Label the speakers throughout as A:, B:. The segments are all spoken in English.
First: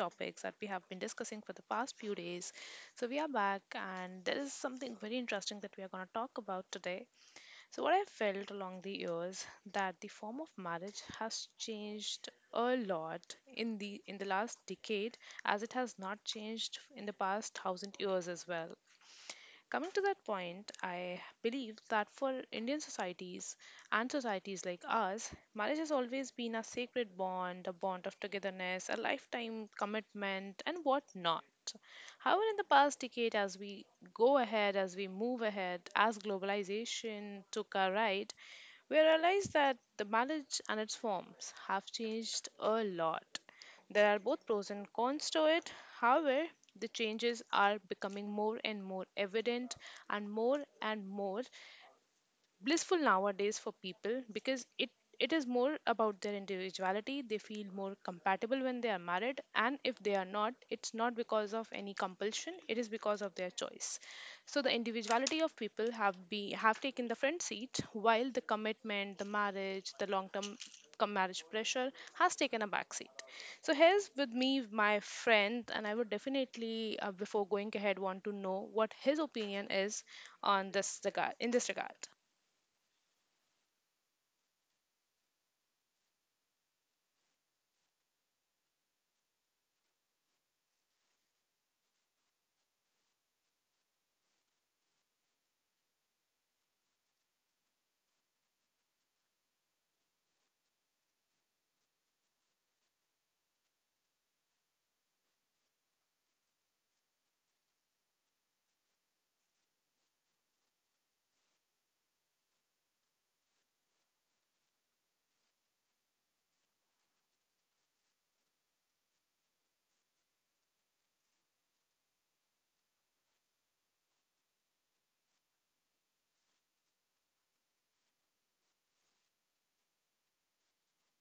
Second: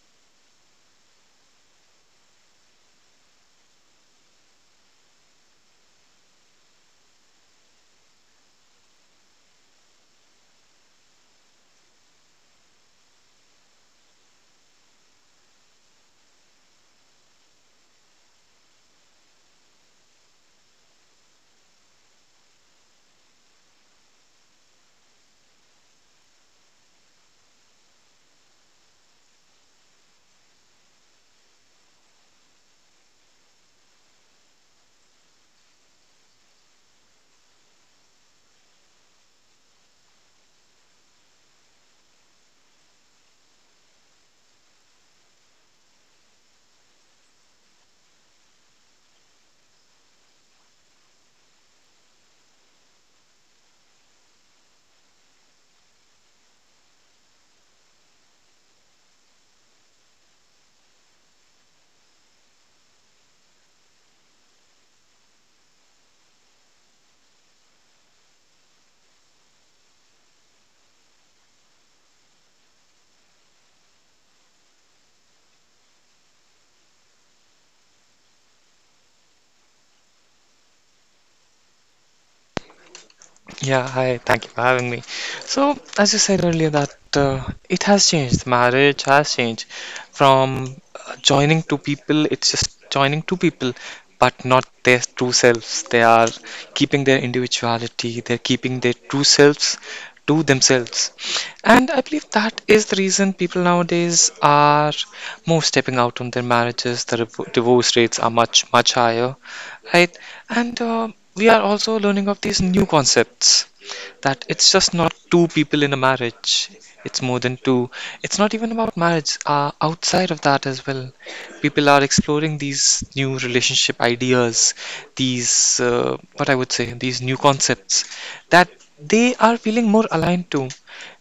A: topics that we have been discussing for the past few days. So, we are back, and there is something very interesting that we are going to talk about today. So, what I felt along the years that the form of marriage has changed a lot in the last decade as it has not changed in the past thousand years as well. Coming to that point, I believe that for Indian societies and societies like ours, marriage has always been a sacred bond, a bond of togetherness, a lifetime commitment, and whatnot. However, in the past decade, as we go ahead, as we move ahead, as globalization took a ride, we realize that the marriage and its forms have changed a lot. There are both pros and cons to it. However, the changes are becoming more and more evident and more blissful nowadays for people because it is more about their individuality. They feel more compatible when they are married, and if they are not, it's not because of any compulsion, it is because of their choice. So the individuality of people have be have taken the front seat, while the commitment, the marriage, the long term marriage pressure has taken a back seat. So here's with me my friend, and I would definitely before going ahead want to know what his opinion is on this regard in this regard.
B: Yeah, hi, thank you for having me. So, as you said earlier, that it has changed. Marriage has changed from joining two people, it's just joining two people, but not their true selves. They are keeping their individuality, they're keeping their true selves to themselves. And I believe that is the reason people nowadays are more stepping out on their marriages. The divorce rates are much, much higher, right? And we are also learning of these new concepts that it's just not two people in a marriage, it's more than two. It's not even about marriage, outside of that as well. People are exploring these new relationship ideas, these, what I would say, these new concepts that they are feeling more aligned to,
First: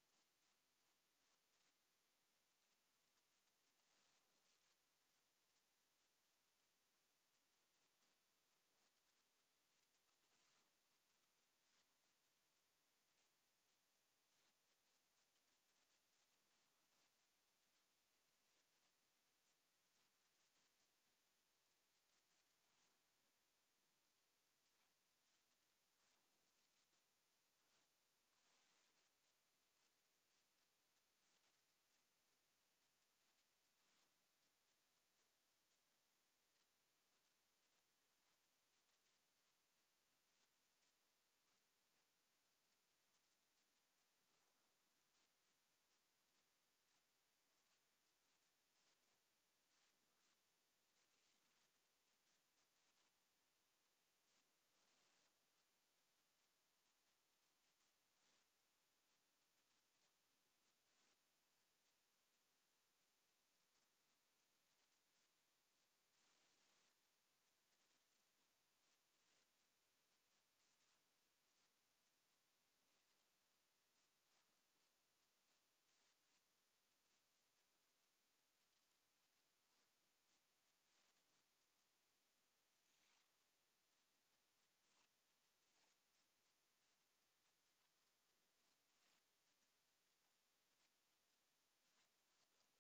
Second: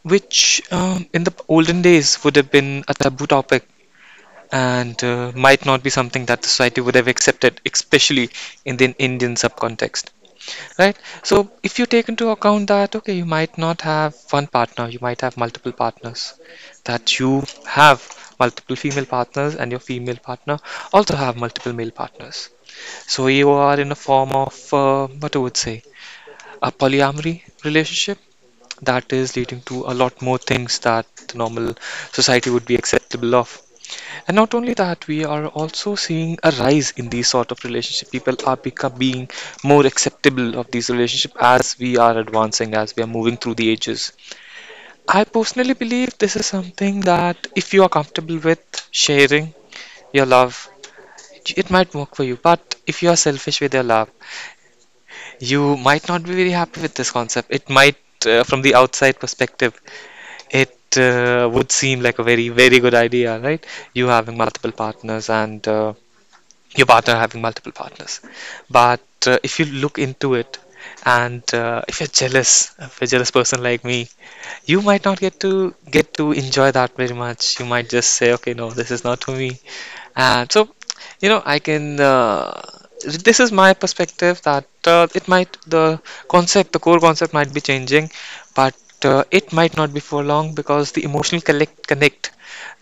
B: which in the olden days would have been a taboo topic and might not be something that the society would have accepted, especially in the Indian subcontext, right? So if you take into account that, okay, you might not have one partner, you might have multiple partners, that you have multiple female partners and your female partner also have multiple male partners. So you are in a form of, what I would say, a polyamory relationship that is leading to a lot more things that the normal society would be acceptable of, and not only that, we are also seeing a rise in these sort of relationship. People are becoming more acceptable of these relationship as we are advancing, as we are moving through the ages. I personally believe this is something that if you are comfortable with sharing your love, it might work for you. But if you are selfish with your love, you might not be very happy with this concept. It might, from the outside perspective, it would seem like a very, very good idea, right? You having multiple partners and your partner having multiple partners. But if you look into it, and if you're jealous, if you're a jealous person like me, you might not get to enjoy that very much. You might just say, "Okay, no, this is not for me." And so, I can. This is my perspective that it might, the concept, the core concept might be changing, but it might not be for long because the emotional connect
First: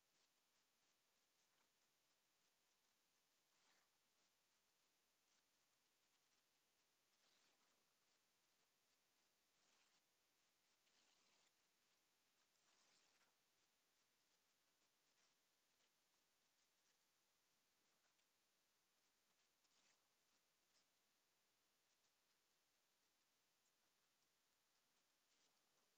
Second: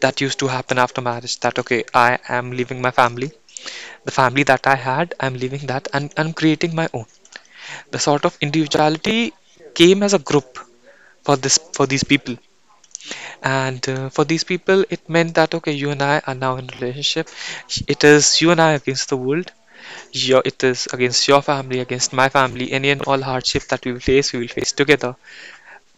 B: that used to happen after marriage. That okay, I am leaving my family, the family that I had, I'm leaving that and I'm creating my own. The sort of individuality came as a group for these people, and for these people, it meant that okay, you and I are now in a relationship. It is you and I against the world. Your, it is against your family, against my family. Any and all hardship that we will face together.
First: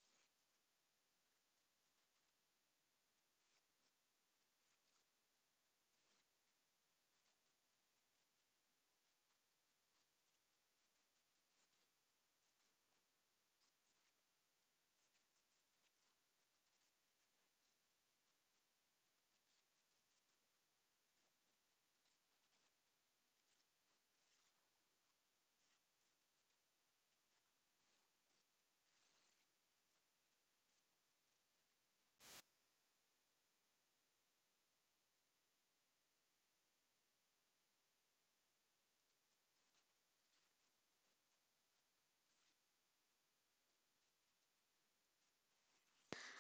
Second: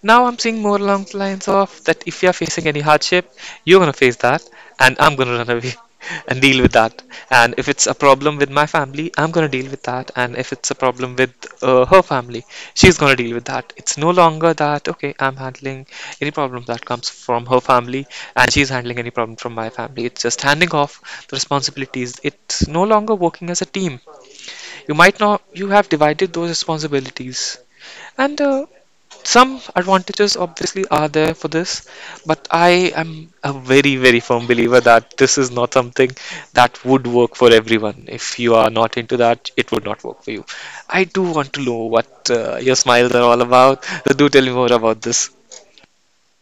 B: Now I'm seeing more along the lines of that if you're facing any hardship, you're gonna face that, and I'm gonna run away and deal with that. And if it's a problem with my family, I'm gonna deal with that. And if it's a problem with her family, she's gonna deal with that. It's no longer that, okay, I'm handling any problem that comes from her family, and she's handling any problem from my family. It's just handing off the responsibilities. It's no longer working as a team. You might not, you have divided those responsibilities. And some advantages obviously are there for this, but I am a very, very firm believer that this is not something that would work for everyone. If you are not into that, it would not work for you. I do want to know what your smiles are all about, so do tell me more about this.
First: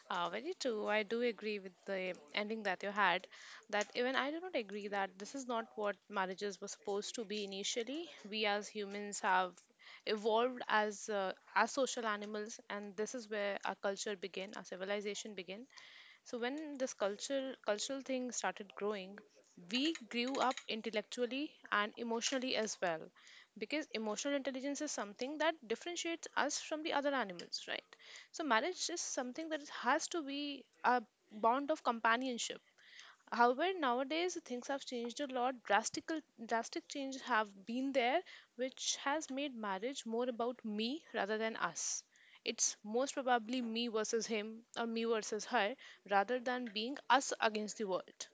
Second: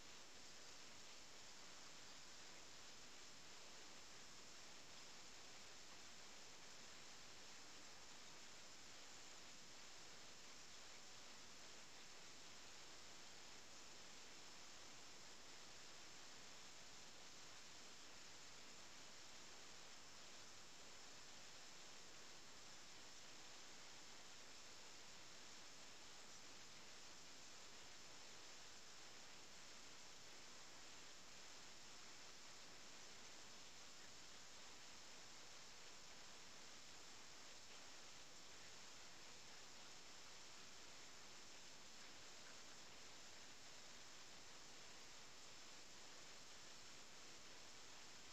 A: Very true. I do agree with the ending that you had. That even I do not agree that this is not what marriages were supposed to be initially. We as humans have evolved as social animals, and this is where our culture began, our civilization began. So when this culture cultural thing started growing, we grew up intellectually and emotionally as well, because emotional intelligence is something that differentiates us from the other animals, right? So marriage is something that has to be a bond of companionship. However, nowadays things have changed a lot. Drastic changes have been there, which has made marriage more about me rather than us. It's most probably me versus him or me versus her rather than being us against the world.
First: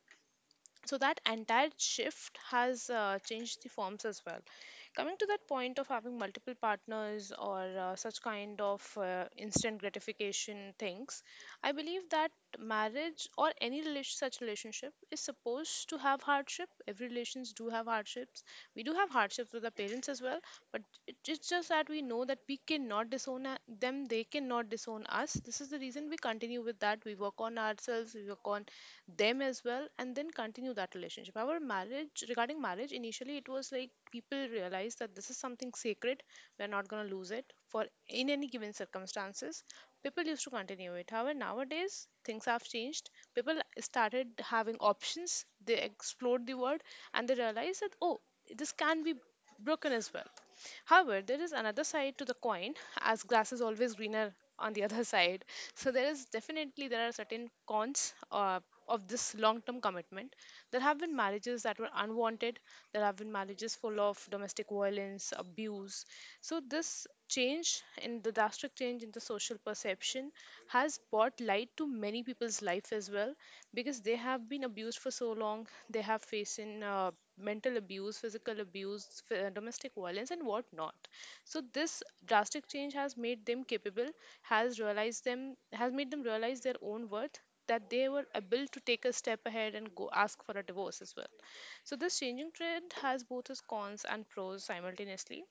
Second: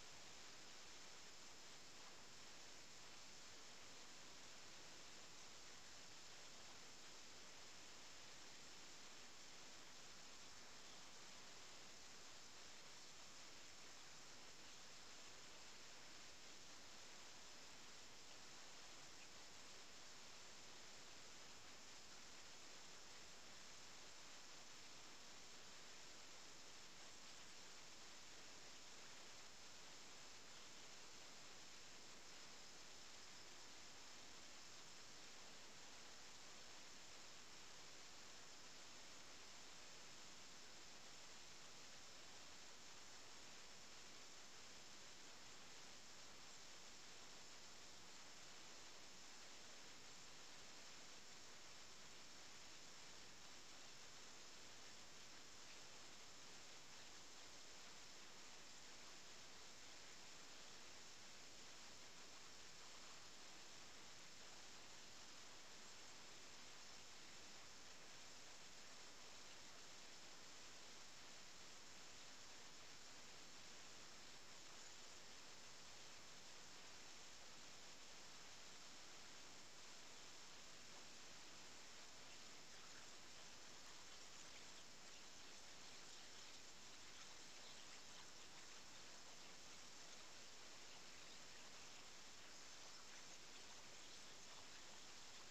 A: So that entire shift has changed the forms as well. Coming to that point of having multiple partners or such kind of instant gratification things, I believe that marriage or any relation, such relationship is supposed to have hardship. Every relations do have hardships. We do have hardships with our parents as well, but it's just that we know that we cannot them, they cannot disown us. This is the reason we continue with that. We work on ourselves, we work on them as well, and then continue that relationship. However, marriage regarding marriage, initially it was like people realized that this is something sacred, we're not going to lose it for in any given circumstances. People used to continue it. However, nowadays things have changed. People started having options, they explored the world, and they realized that, oh, this can be broken as well. However, there is another side to the coin, as grass is always greener on the other side. So there is definitely there are certain cons of this long-term commitment. There have been marriages that were unwanted. There have been marriages full of domestic violence, abuse. So this change in the drastic change in the social perception has brought light to many people's life as well, because they have been abused for so long. They have facing mental abuse, physical abuse, domestic violence, and whatnot. So this drastic change has made them capable, has realized them, has made them realize their own worth, that they were able to take a step ahead and go ask for a divorce as well. So this changing trend has both its cons and pros simultaneously.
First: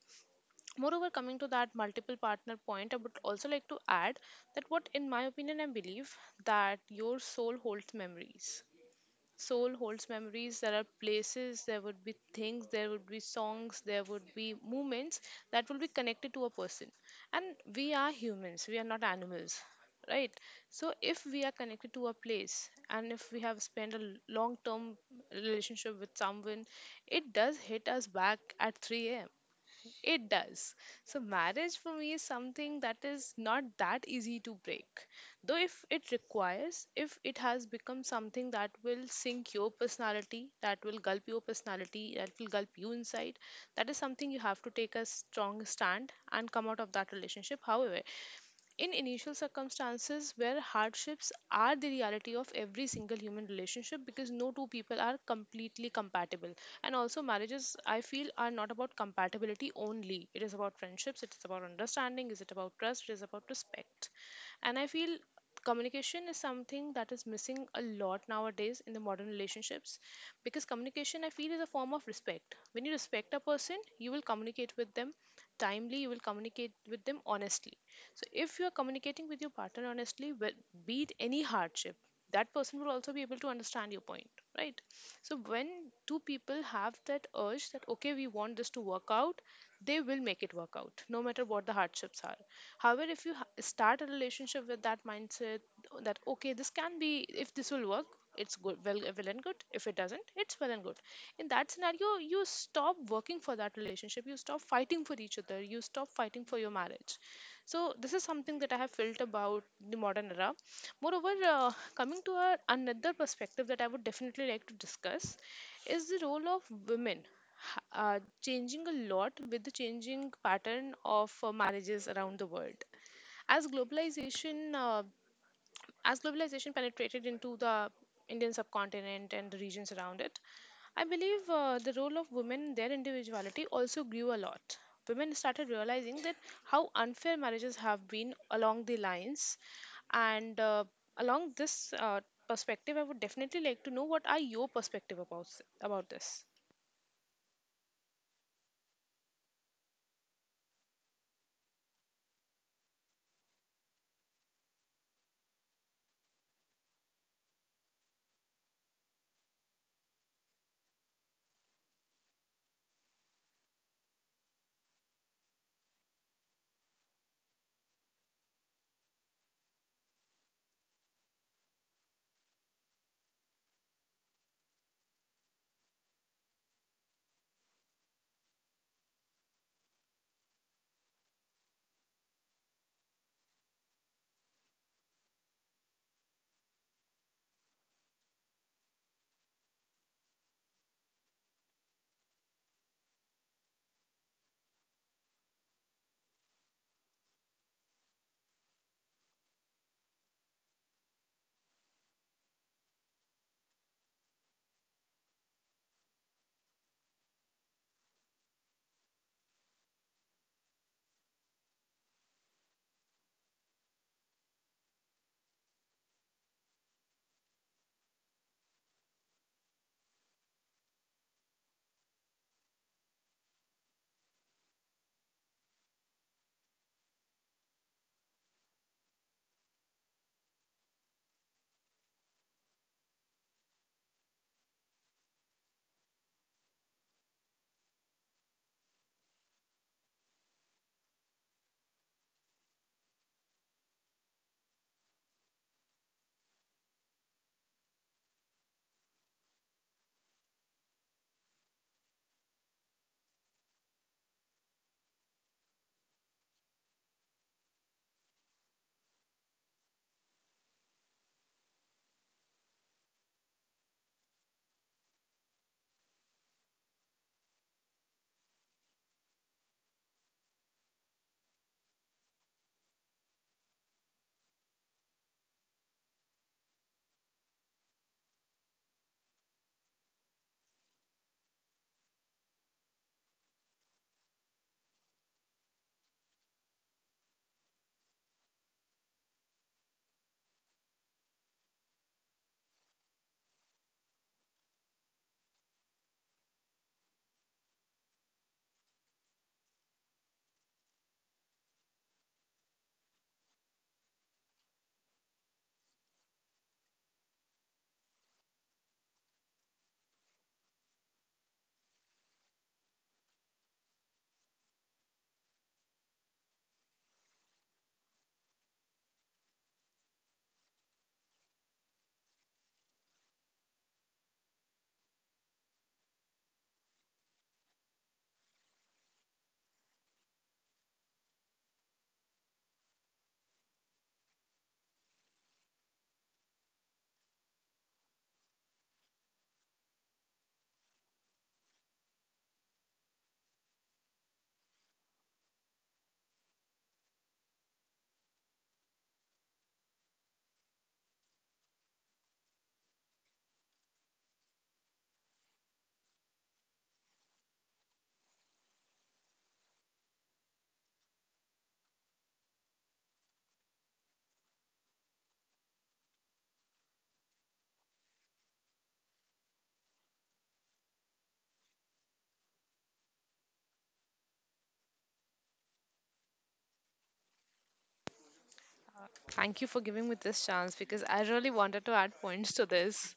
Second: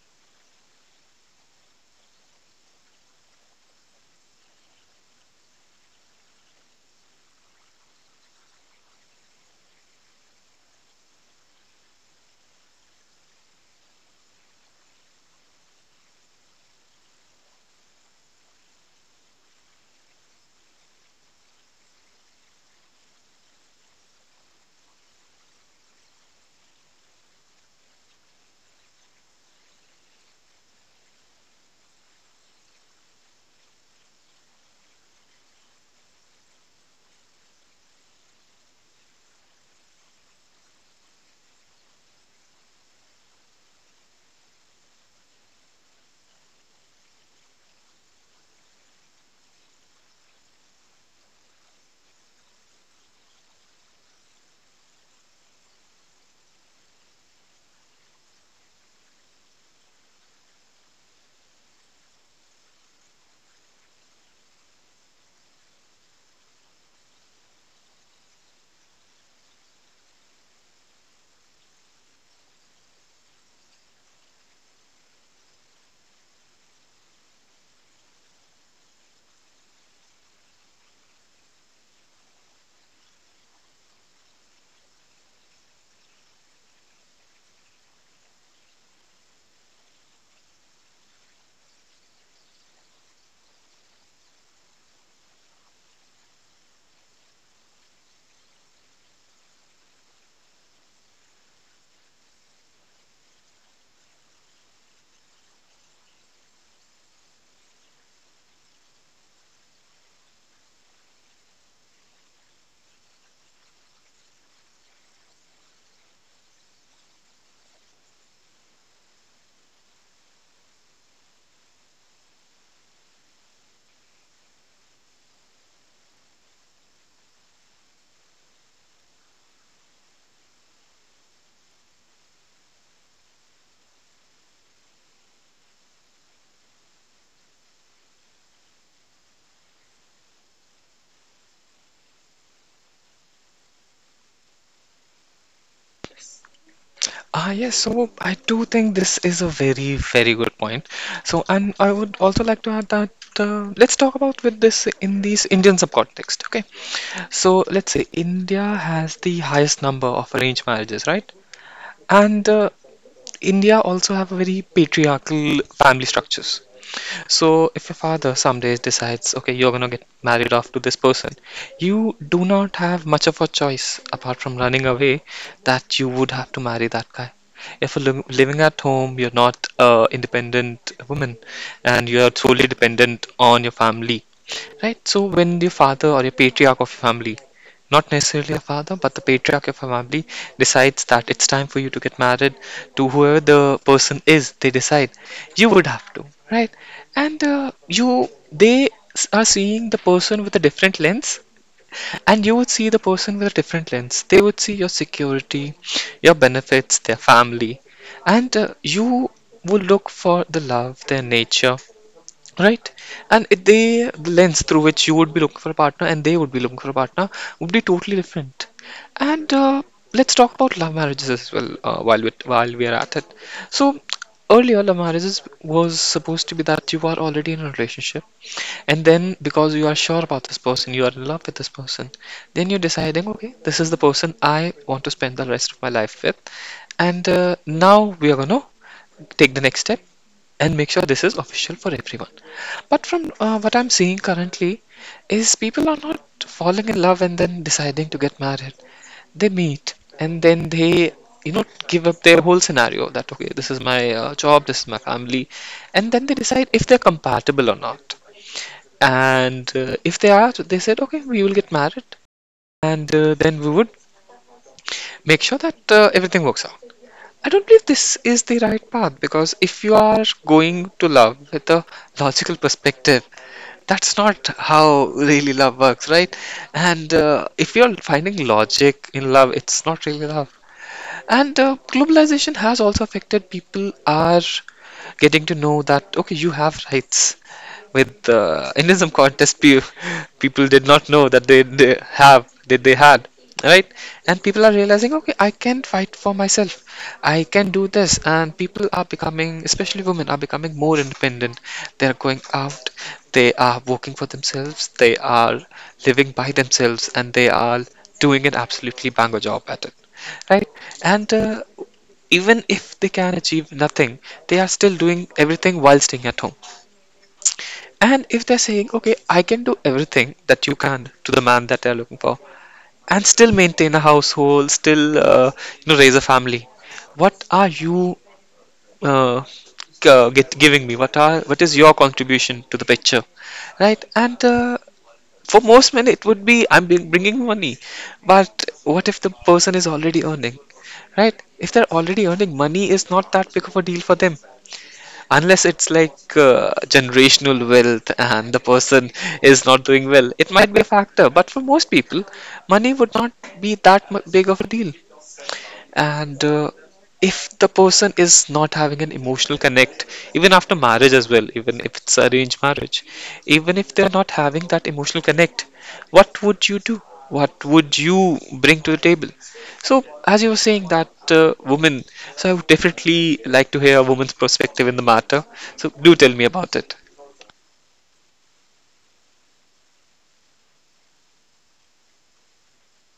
A: Moreover, coming to that multiple partner point, I would also like to add that what, in my opinion, I believe that your soul holds memories. There are places, there would be things, there would be songs, there would be moments that will be connected to a person. And we are humans, we are not animals, right? So if we are connected to a place and if we have spent a long term relationship with someone, it does hit us back at 3 a.m. It does. So, marriage for me is something that is not that easy to break. Though, if it requires, if it has become something that will sink your personality, that will gulp your personality, that will gulp you inside, that is something you have to take a strong stand and come out of that relationship. However, in initial circumstances where hardships are the reality of every single human relationship, because no two people are completely compatible. And also, marriages, I feel, are not about compatibility only. It is about friendships, it is about understanding, is it about trust, it is about respect. And I feel communication is something that is missing a lot nowadays in the modern relationships, because communication, I feel, is a form of respect. When you respect a person, you will communicate with them timely, you will communicate with them honestly. So if you're communicating with your partner honestly, well, be it any hardship, that person will also be able to understand your point, right? So when two people have that urge that, okay, we want this to work out, they will make it work out, no matter what the hardships are. However, if you start a relationship with that mindset that, okay, this can be if this will work, it's good, well and good. If it doesn't, it's well and good. In that scenario, you stop working for that relationship. You stop fighting for each other. You stop fighting for your marriage. So this is something that I have felt about the modern era. Moreover, coming to our another perspective that I would definitely like to discuss is the role of women changing a lot with the changing pattern of marriages around the world. As globalization uh, as globalization penetrated into the Indian subcontinent and the regions around it, I believe the role of women, their individuality also grew a lot. Women started realizing that how unfair marriages have been along the lines, and along this perspective, I would definitely like to know what are your perspective about this.
B: Ah, yes, so I do think this is a very, very good point. So, and I would also like to add that let's talk about with this in these Indian subcontext. Okay, so let's say India has the highest number of arranged marriages, right? And India also have a very patriarchal family structures. So, if your father some days decides, okay, you're gonna get married off to this person, you do not have much of a choice apart from running away, that you would have to marry that guy. If you're living at home, you're not a independent woman and you are solely dependent on your family, right? So, when your father or your patriarch of your family, not necessarily a father, but the patriarch of a family, decides that it's time for you to get married to whoever the person is, they decide you would have to, right? And they are seeing the person with a different lens, and you would see the person with a different lens. They would see your security, your benefits, their family, and you would look for the love, their nature. Right? The lens through which you would be looking for a partner and they would be looking for a partner would be totally different. And let's talk about love marriages as well while we are at it. So earlier, love marriages was supposed to be that you are already in a relationship, and then because you are sure about this person, you are in love with this person, then you're deciding, okay, this is the person I want to spend the rest of my life with, and now we are gonna take the next step and make sure this is official for everyone. But from what I'm seeing currently, is people are not falling in love and then deciding to get married. They meet and then they, give up their whole scenario that, okay, this is my job, this is my family. And then they decide if they're compatible or not. And if they are, they said, okay, we will get married and then we would make sure that everything works out. I don't believe this is the right path because if you are going to love with a logical perspective, that's not how really love works, right? And if you're finding logic in love, it's not really love. And globalization has also affected, people are getting to know that okay, you have rights. With the Indianism contest, people did not know that they have that they had right, and people are realizing okay, I can fight for myself, I can do this, and people are becoming, especially women are becoming more independent. They are going out, they are working for themselves, they are living by themselves, and they are doing an absolutely banger job at it, right? And even if they can achieve nothing, they are still doing everything while staying at home, and if they're saying, okay, I can do everything that you can to the man that they're looking for, and still maintain a household, still raise a family, what are you uh, giving me? What are what is your contribution to the picture, right? And for most men, it would be I'm bringing money, but what if the person is already earning, right? If they're already earning, money is not that big of a deal for them unless it's like generational wealth and the person is not doing well, it might be a factor, but for most people money would not be that big of a deal. And if the person is not having an emotional connect even after marriage as well, even if it's arranged marriage, even if they're not having that emotional connect, what would you do, what would you bring to the table? So as you were saying that woman, so I would definitely like to hear a woman's perspective in the matter, so do tell me about it.
A: Thank you for giving me this chance because I really wanted to add points to this.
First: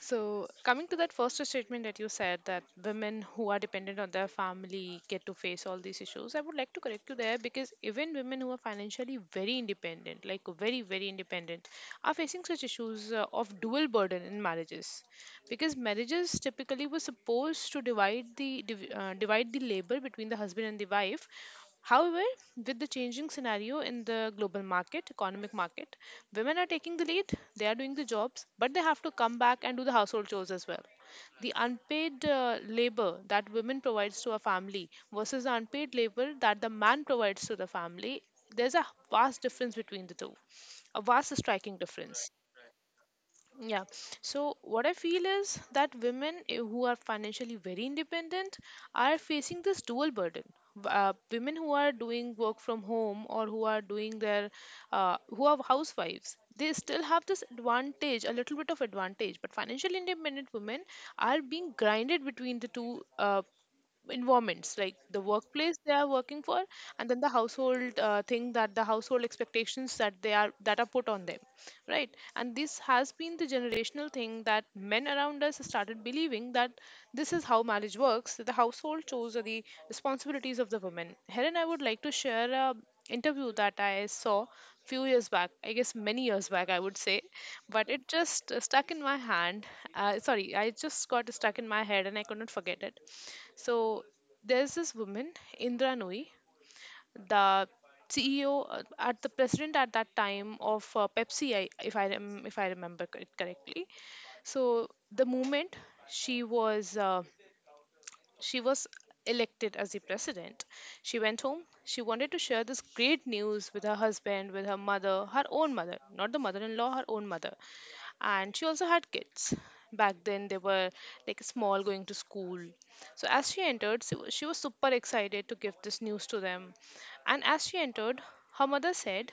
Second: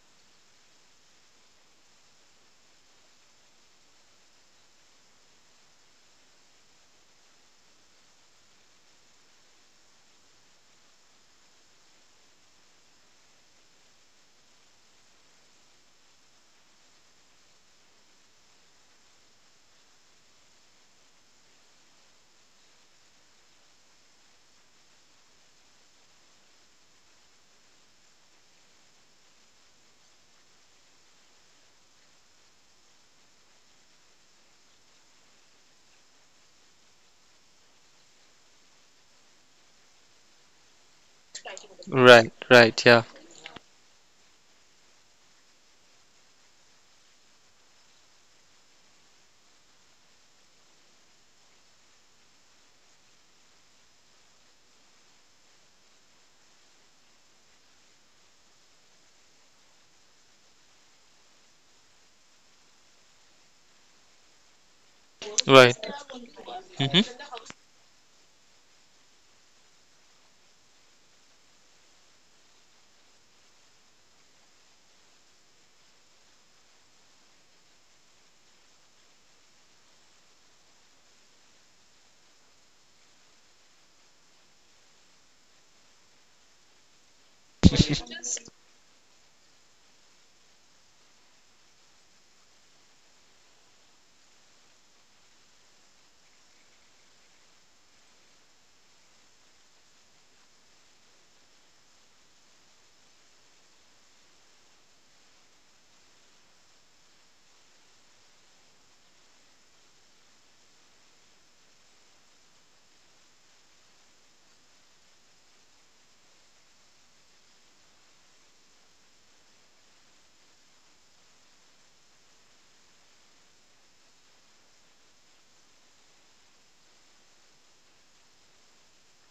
A: So, coming to that first statement that you said, that women who are dependent on their family get to face all these issues, I would like to correct you there, because even women who are financially very independent, like very, very independent, are facing such issues of dual burden in marriages, because marriages typically were supposed to divide the divide the labor between the husband and the wife. However, with the changing scenario in the global market economic market, women are taking the lead. They are doing the jobs, but they have to come back and do the household chores as well. The unpaid labor that women provides to a family versus the unpaid labor that the man provides to the family, there's a vast difference between the two, a vast striking difference.
B: Right, right, yeah.
A: Yeah. So, what I feel is that women who are financially very independent are facing this dual burden. Women who are doing work from home or who are doing their, who are housewives, they still have this advantage, a little bit of advantage. But financially independent women are being grinded between the two environments, like the workplace
B: Right.
A: they are working for, and
B: Hmm.
A: then the household thing that the household expectations that are put on them, right? And this has been the generational thing that men around us started believing, that this is how marriage works, that the household chores are the responsibilities of the women. Helen, I would like to share a interview that I saw few years back, I guess many years back I would say, but it just stuck in my hand sorry I just got stuck in my head and I could not forget it. So there's this woman, Indra Nui, the CEO, at the president at that time of Pepsi, I, if I remember it correctly. So the moment she was she was elected as the president, she went home. She wanted to share this great news with her husband, with her mother, her own mother, not the mother-in-law, her own mother, and she also had kids. Back then they were like small, going to school. So as she entered, she was super excited to give this news to them. And as she entered, her mother said,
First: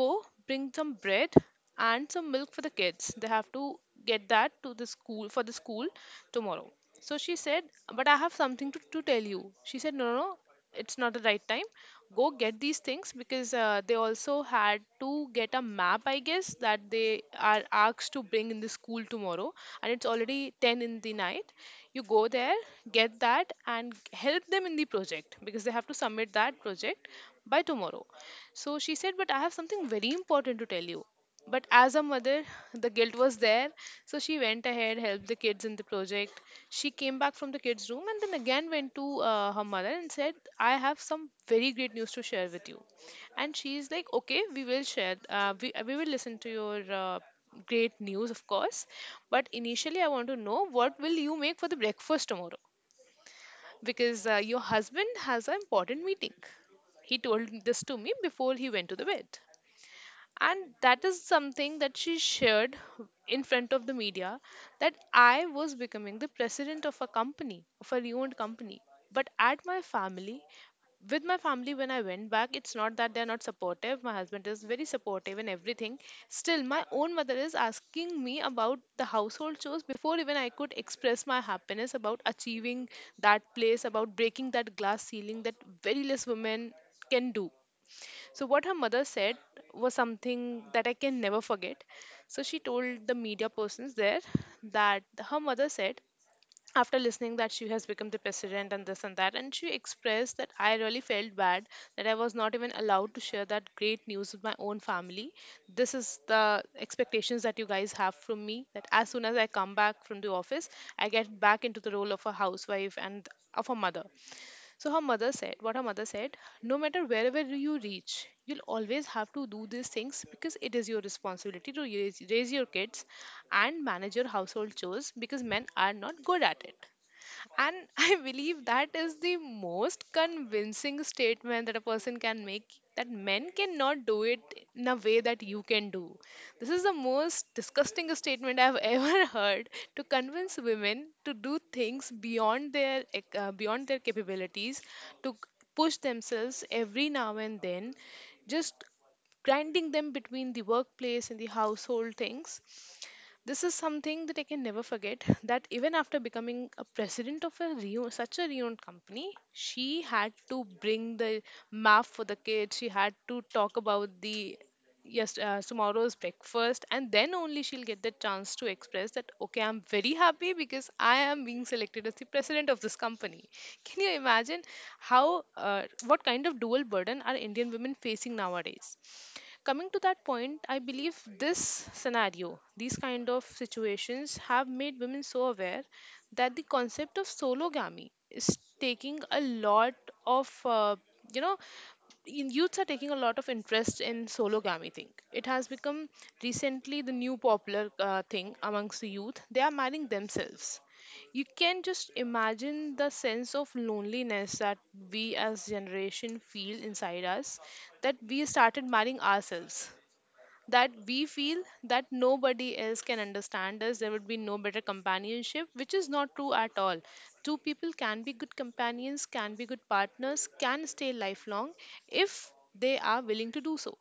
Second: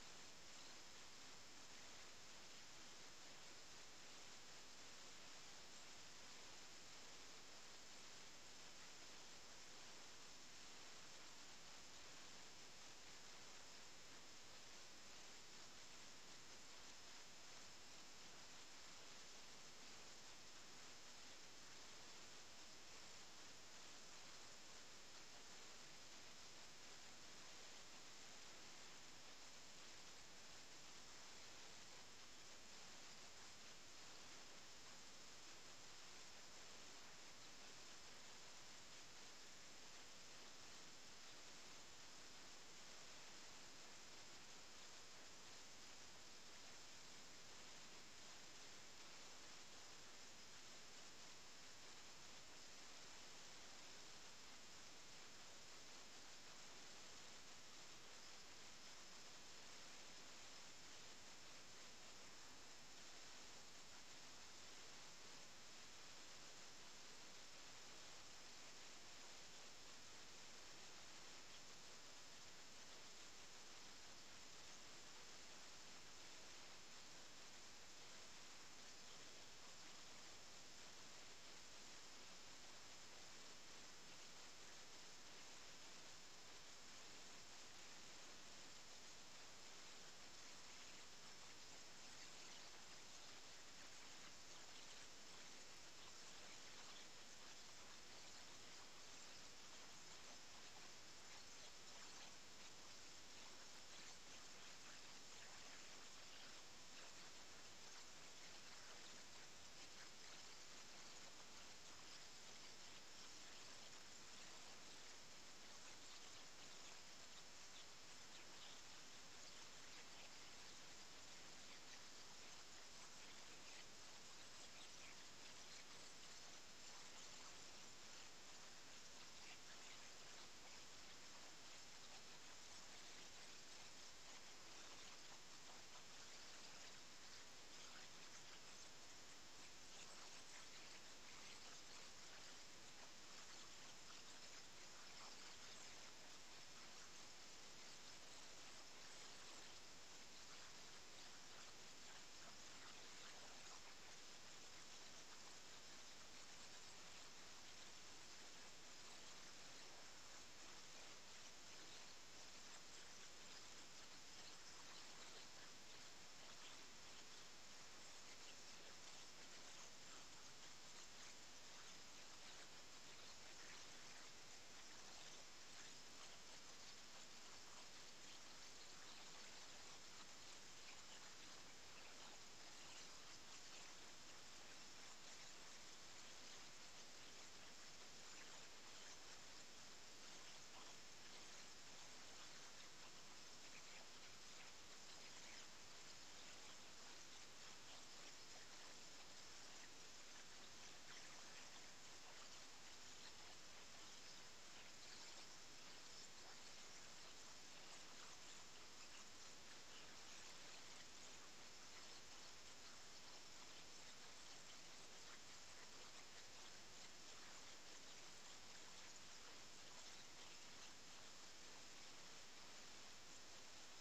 A: go bring some bread and some milk for the kids. They have to get that to the school, for the school tomorrow. So she said, but I have something to tell you. She said, no, no, no, it's not the right time. Go get these things, because they also had to get a map, I guess, that they are asked to bring in the school tomorrow, and it's already 10 in the night. You go there, get that, and help them in the project, because they have to submit that project by tomorrow. So she said, but I have something very important to tell you. But as a mother, the guilt was there. So she went ahead, helped the kids in the project. She came back from the kids' room, and then again went to her mother and said, I have some very great news to share with you. And she's like, okay, we will share. We will listen to your great news, of course. But initially, I want to know, what will you make for the breakfast tomorrow? Because your husband has an important meeting. He told this to me before he went to the bed. And that is something that she shared in front of the media, that I was becoming the president of a company, of a reowned company, but at my family, with my family, when I went back, it's not that they're not supportive. My husband is very supportive and everything, still my own mother is asking me about the household chores before even I could express my happiness about achieving that place, about breaking that glass ceiling that very less women can do. So what her mother said was something that I can never forget. So she told the media persons there that her mother said, after listening that she has become the president and this and that, and she expressed that I really felt bad that I was not even allowed to share that great news with my own family. This is the expectations that you guys have from me, that as soon as I come back from the office, I get back into the role of a housewife and of a mother. So her mother said, what her mother said, no matter wherever you reach, you'll always have to do these things, because it is your responsibility to raise your kids and manage your household chores, because men are not good at it. And I believe that is the most convincing statement that a person can make, that men cannot do it in a way that you can do. This is the most disgusting statement I've ever heard, to convince women to do things beyond their beyond their capabilities, to push themselves every now and then, just grinding them between the workplace and the household things. This is something that I can never forget, that even after becoming a president of a such a renowned company, she had to bring the map for the kids. She had to talk about the yes tomorrow's breakfast, and then only she'll get the chance to express that, okay, I'm very happy because I am being selected as the president of this company. Can you imagine how, what kind of dual burden are Indian women facing nowadays? Coming to that point, I believe this scenario, these kind of situations have made women so aware that the concept of sologamy is taking a lot of you know youths are taking a lot of interest in sologamy thing. It has become recently the new popular thing amongst the youth. They are marrying themselves. You can just imagine the sense of loneliness that we as generation feel inside us, that we started marrying ourselves, that we feel that nobody else can understand us, there would be no better companionship, which is not true at all. Two people can be good companions, can be good partners, can stay lifelong if they are willing to do so.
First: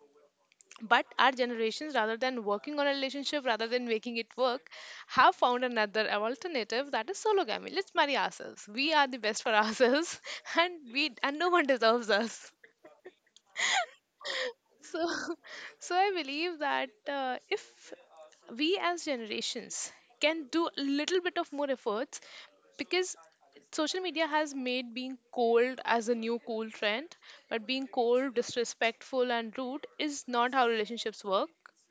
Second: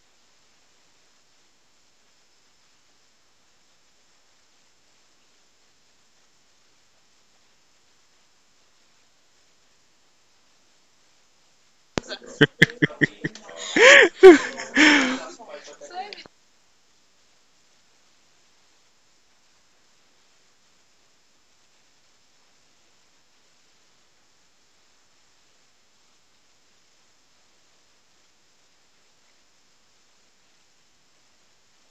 A: But our generations, rather than working on a relationship, rather than making it work, have found another alternative, that is sologamy. Let's marry ourselves, we are the best for ourselves and we, and no one deserves us. So, so I believe that if we as generations can do a little bit of more efforts, because social media has made being cold as a new cool trend, but being cold, disrespectful, and rude is not how relationships work.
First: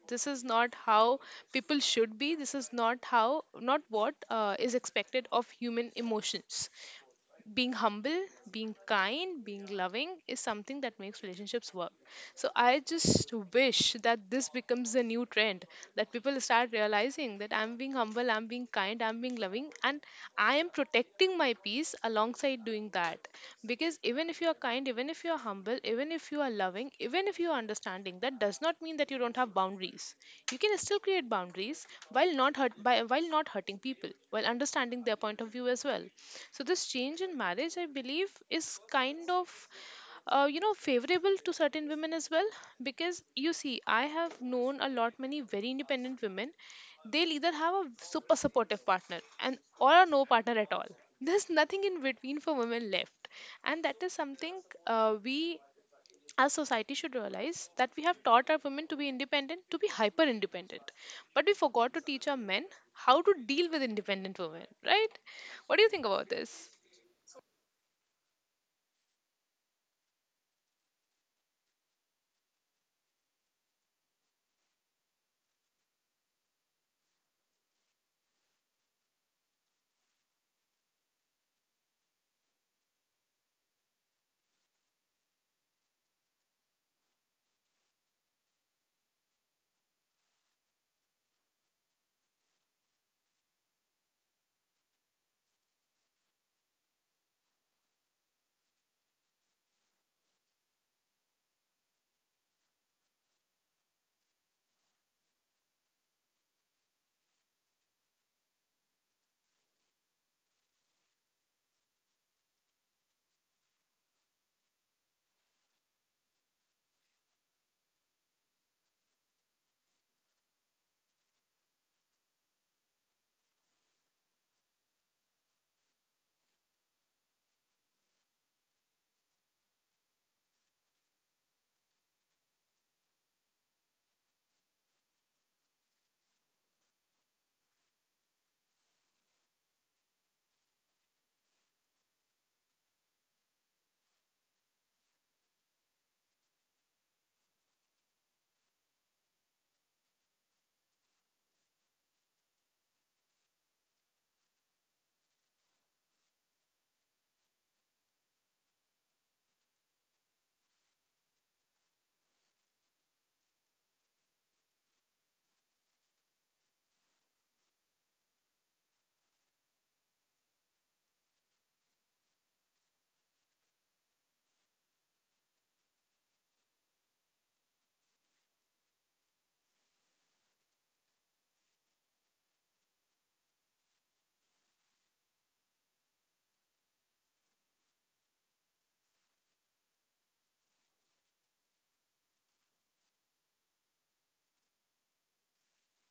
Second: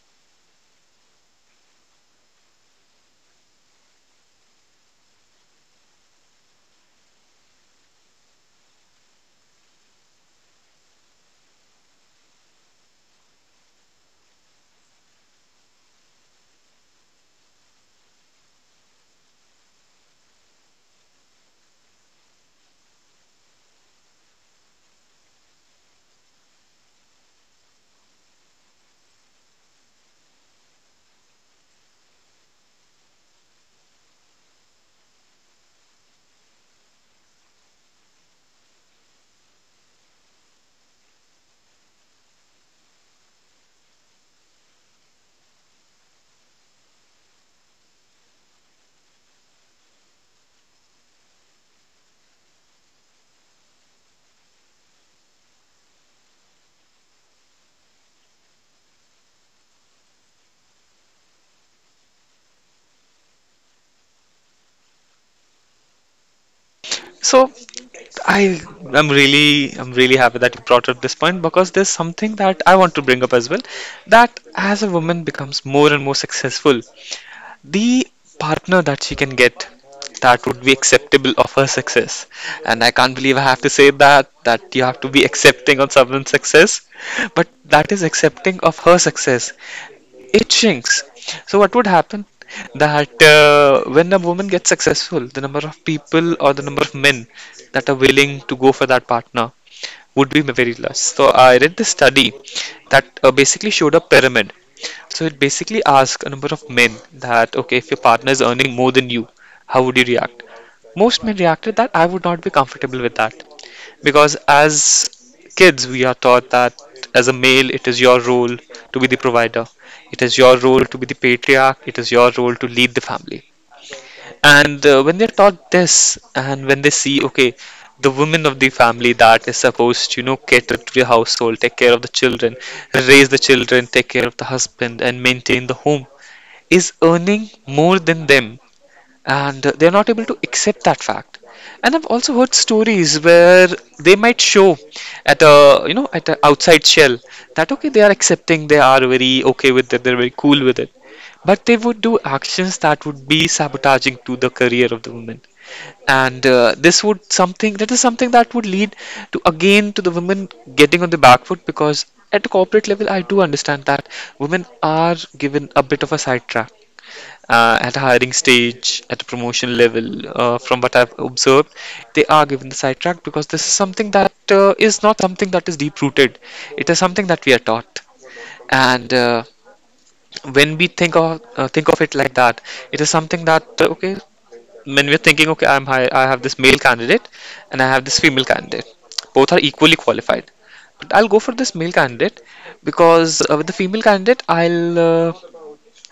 A: This is not how people should be. This is not how, not what is expected of human emotions. Being humble, being kind, being loving is something that makes relationships work. So I just wish that this becomes a new trend, that people start realizing that I'm being humble, I'm being kind, I'm being loving, and I am protecting my peace alongside doing that. Because even if you are kind, even if you are humble, even if you are loving, even if you are understanding, that does not mean that you don't have boundaries. You can still create boundaries while not hurt by while not hurting people, while understanding their point of view as well. So this change in marriage, I believe, is kind of favorable to certain women as well, because you see, I have known a lot many very independent women. They'll either have a super supportive partner, and or a no partner at all. There's nothing in between for women left. And that is something we as society should realize, that we have taught our women to be independent, to be hyper independent. But we forgot to teach our men how to deal with independent women, right? What do you think about this?
B: So I, I'm really, I'm really happy that you brought up this point because there's something that I want to bring up as well, that as a woman becomes more and more successful, the partner that she can get that would be acceptable of her success, and I can't believe I have to say that, that you have to be accepting of someone's success, but that is accepting of her success, it shrinks. So what would happen? That when a woman gets successful, the number of people or the number of men that are willing to go for that partner would be very less. So I read this study that basically showed a pyramid. So it basically asked a number of men that okay, if your partner is earning more than you, how would you react? Most men reacted that I would not be comfortable with that. Because as kids, we are taught that as a male, it is your role to be the provider, it is your role to be the patriarch, it is your role to lead the family. And When they're taught this, and when they see, okay, the woman of the family that is supposed to, cater to the household, take care of the children, raise the children, take care of the husband, and maintain the home, is earning more than them, and they're not able to accept that fact. And I've also heard stories where they might show at a, at an outside shell, that okay, they are accepting, they are very okay with it, they're very cool with it, but they would do actions that would be sabotaging to the career of the woman. And uh, this would something that is something that would lead to, again, to the women getting on the back foot, because at the corporate level, I do understand that women are given a bit of a sidetrack, at hiring stage, at promotion level, from what I've observed, they are given the sidetrack, because this is something that is not something that is deep rooted. It is something that we are taught, and when we think of it like that, it is something that okay, when we're thinking okay, I'm high, I have this male candidate, and I have this female candidate. Both are equally qualified. But I'll go for this male candidate, because with the female candidate, I'll uh,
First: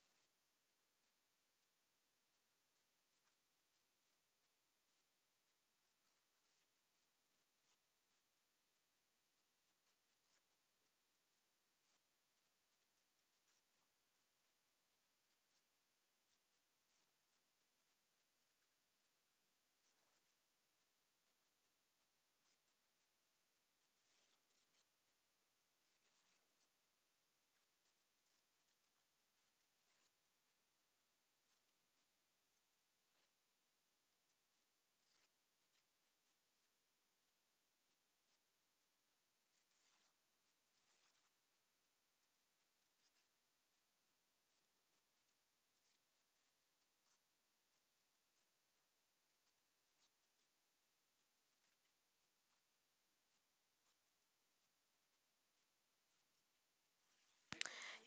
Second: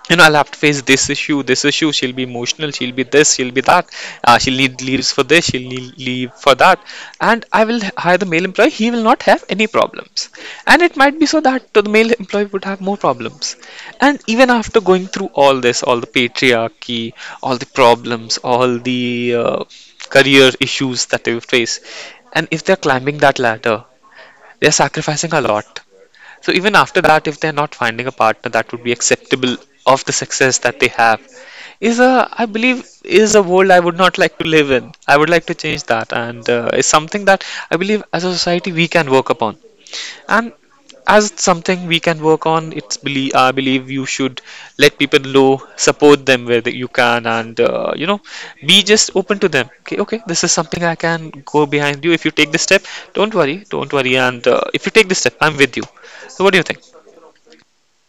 B: you know, I'll have to face this issue, this issue. She'll be emotional. She'll be this. She'll be that. She'll need leaves for this. She'll need leave for that. And I will hire the male employee. He will not have any problems. And it might be so that the male employee would have more problems. And even after going through all this, all the patriarchy, all the problems, all the career issues that they will face, and if they're climbing that ladder, they're sacrificing a lot. So even after that, if they're not finding a partner that would be acceptable of the success that they have, is a, I believe, is a world I would not like to live in. I would like to change that, and it's something that I believe as a society we can work upon. And as it's something we can work on, it's believe I believe you should let people know, support them where that you can, and, be just open to them. Okay, okay, this is something I can go behind you if you take this step. Don't worry, don't worry, and if you take this step, I'm with you. So what do you think?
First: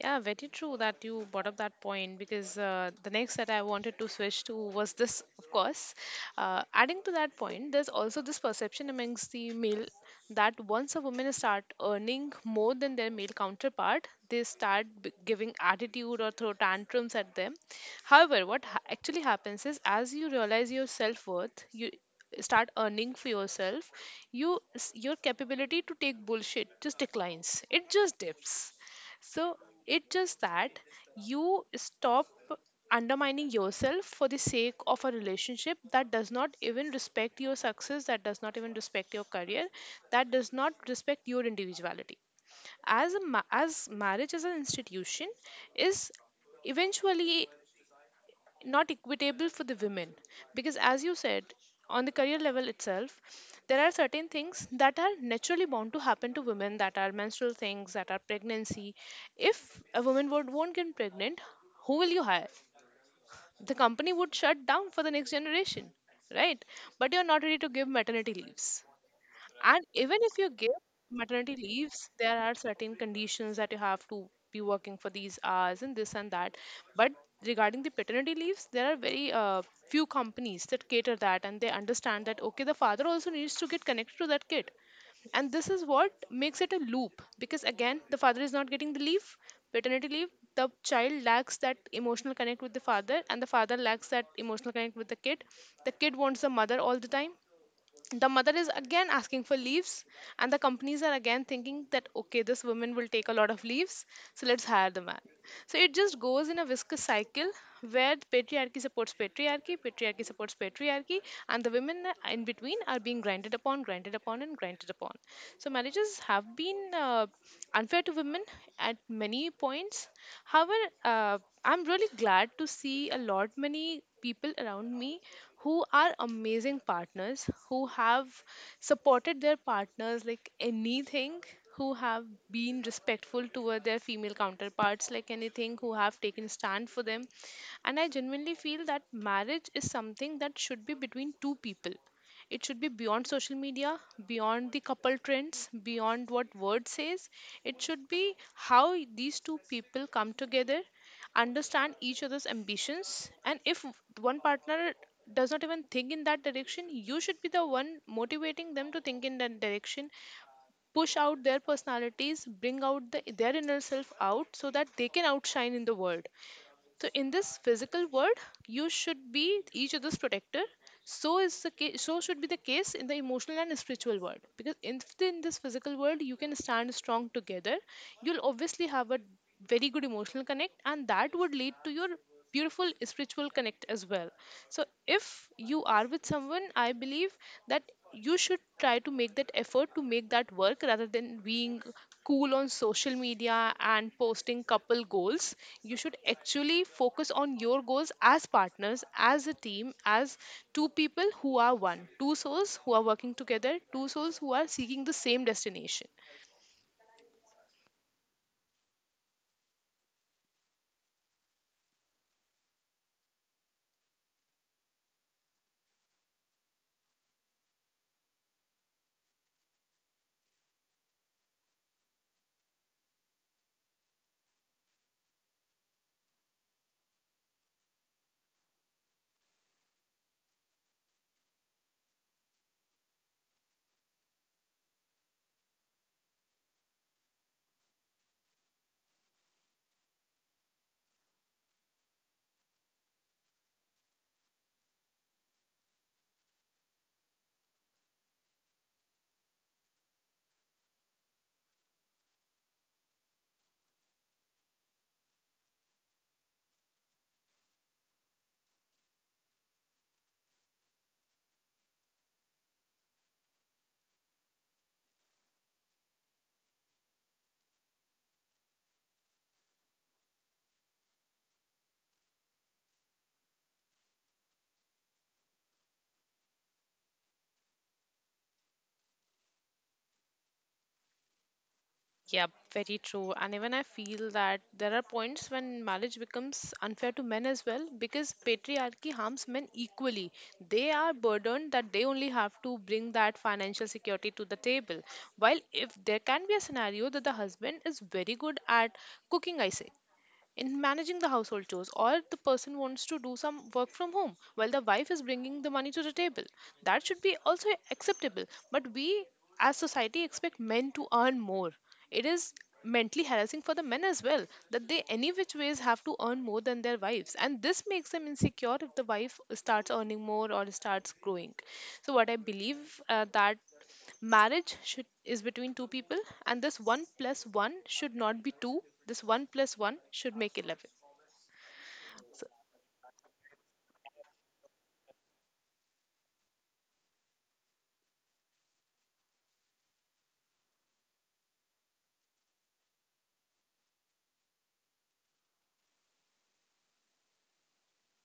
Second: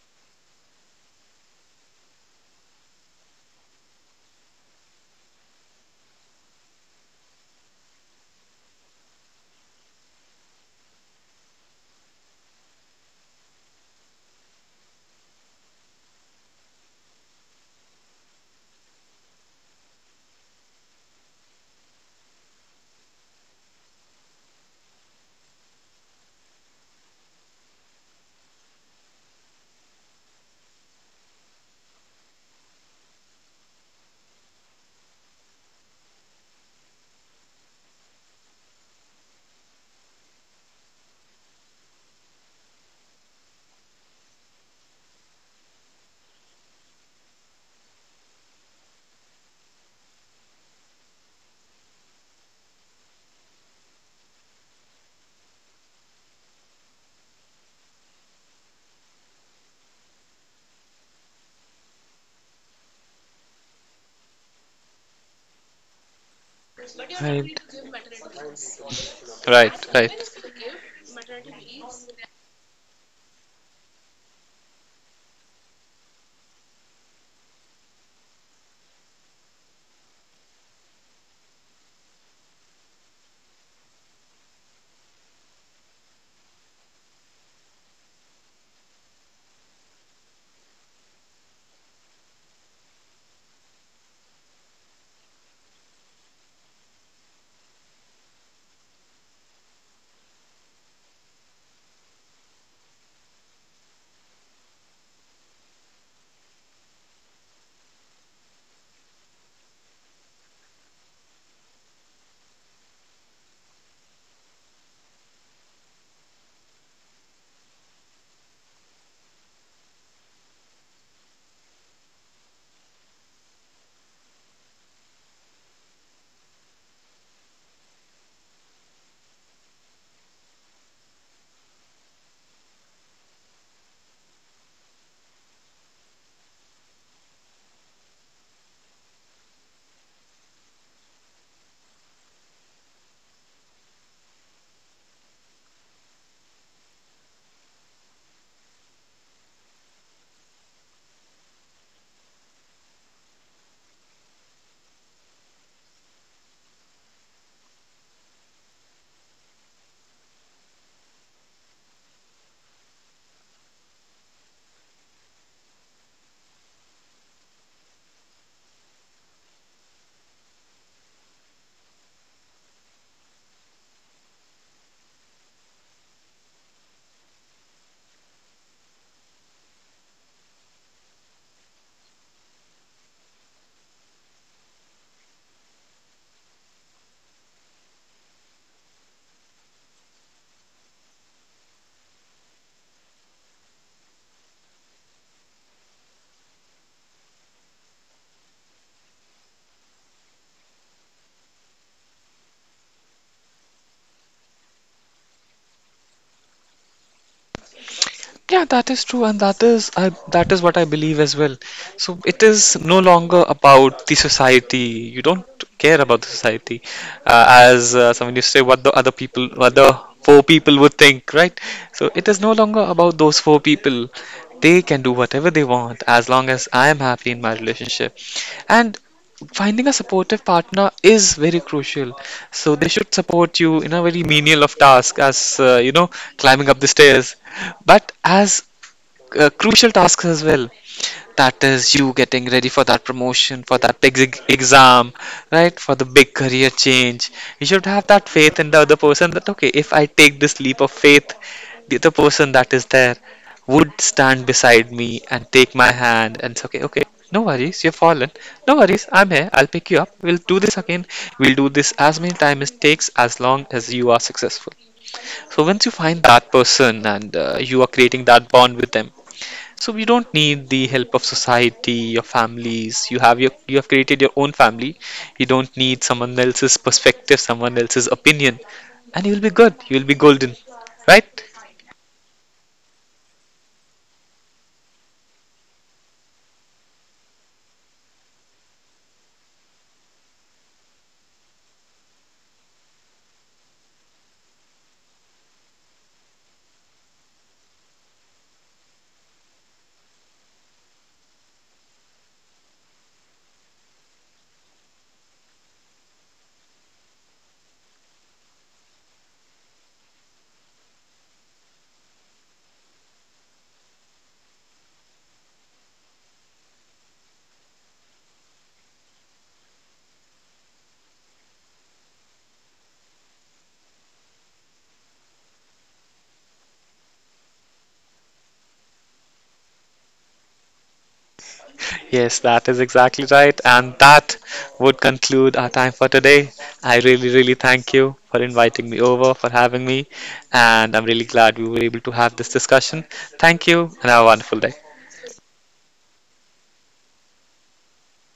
A: Yeah, very true that you brought up that point, because the next that I wanted to switch to was this, of course. Adding to that point, there's also this perception amongst the male that once a woman start earning more than their male counterpart, they start giving attitude or throw tantrums at them. However, what actually happens is, as you realize your self worth, you start earning for yourself, you your capability to take bullshit just declines. It just dips. So it's just that you stop undermining yourself for the sake of a relationship that does not even respect your success, that does not even respect your career, that does not respect your individuality. As marriage as an institution is eventually not equitable for the women, because as you said, on the career level itself, there are certain things that are naturally bound to happen to women, that are menstrual things, that are pregnancy. If a woman would won't get pregnant, who will you hire? The company would shut down for the next generation, right? But you're not ready
B: Right.
A: to give maternity leaves.
B: Right,
A: And
B: right.
A: even if you give maternity leaves, there are certain conditions that you have to be working for these hours and this and that. But regarding the paternity leaves, there are very few companies that cater that, and they understand that, okay, the father also needs to get connected to that kid. And this is what makes it a loop, because again the father is not getting the leave, paternity leave. The child lacks that emotional connect with the father, and the father lacks that emotional connect with the kid. The kid wants the mother all the time, the mother is again asking for leaves, and the companies are again thinking that, okay, this woman will take a lot of leaves, so let's hire the man. So it just goes in a viscous cycle, where the patriarchy supports patriarchy, patriarchy supports patriarchy, and the women in between are being grinded upon, grinded upon, and grinded upon. So marriages have been unfair to women at many points. However, uh, I'm really glad to see a lot many people around me who are amazing partners, who have supported their partners like anything, who have been respectful toward their female counterparts like anything, who have taken stand for them. And I genuinely feel that marriage is something that should be between two people. It should be beyond social media, beyond the couple trends, beyond what word says. It should be how these two people come together, understand each other's ambitions, and if one partner does not even think in that direction, you should be the one motivating them to think in that direction. Push out their personalities, bring out their inner self out so that they can outshine in the world. So in this physical world, you should be each other's protector. So is the case, so should be the case in the emotional and spiritual world. Because in this physical world, you can stand strong together. You'll obviously have a very good emotional connect, and that would lead to your beautiful spiritual connect as well. So if you are with someone, I believe that you should try to make that effort, to make that work, rather than being cool on social media and posting couple goals. You should actually focus on your goals as partners, as a team, as two people who are one, two souls who are working together, two souls who are seeking the same destination.
B: Yeah, that is true, and that is what I believe as well. So it is no longer about the society. You don't care about the society, as someone used to say, what the other people, what the four people would think, right? So it is no longer about those four people. They can do whatever they want as long as I am happy in my relationship. And finding a supportive partner is very crucial. So they should support you in a very menial of task as climbing up the stairs. But as crucial tasks as well. That is you getting ready for that promotion, for that exam, right? For the big career change. You should have that faith in the other person that, okay, if I take this leap of faith, the other person that is there would stand beside me and take my hand and say, okay, okay, no worries, you've fallen. No worries, I'm here. I'll pick you up. We'll do this again. We'll do this as many times it takes as long as you are successful. So once you find that person, and you are creating that bond with them, so you don't need the help of society, your families. You have created your own family. You don't need someone else's perspective, someone else's opinion, and you'll be good. You'll be golden, right?
A: Yep, very true. And even I feel that there are points when marriage becomes unfair to men as well, because patriarchy harms men equally. They are burdened that they only have to bring that financial security to the table. While if there can be a scenario that the husband is very good at cooking, I say, in managing the household chores, or the person wants to do some work from home while the wife is bringing the money to the table, that should be also acceptable. But we as society expect men to earn more. It is mentally harassing for the men as well, that they any which ways have to earn more than their wives, and this makes them insecure if the wife starts earning more or starts growing. So what I believe, that marriage should is between two people. And this 1 plus 1 should not be 2, this 1 plus 1 should make 11.
B: Yes, that is exactly right, and that would conclude our time for today. I really, really thank you for inviting me over, for having me, and I'm really glad we were able to have this discussion. Thank you, and have a wonderful day.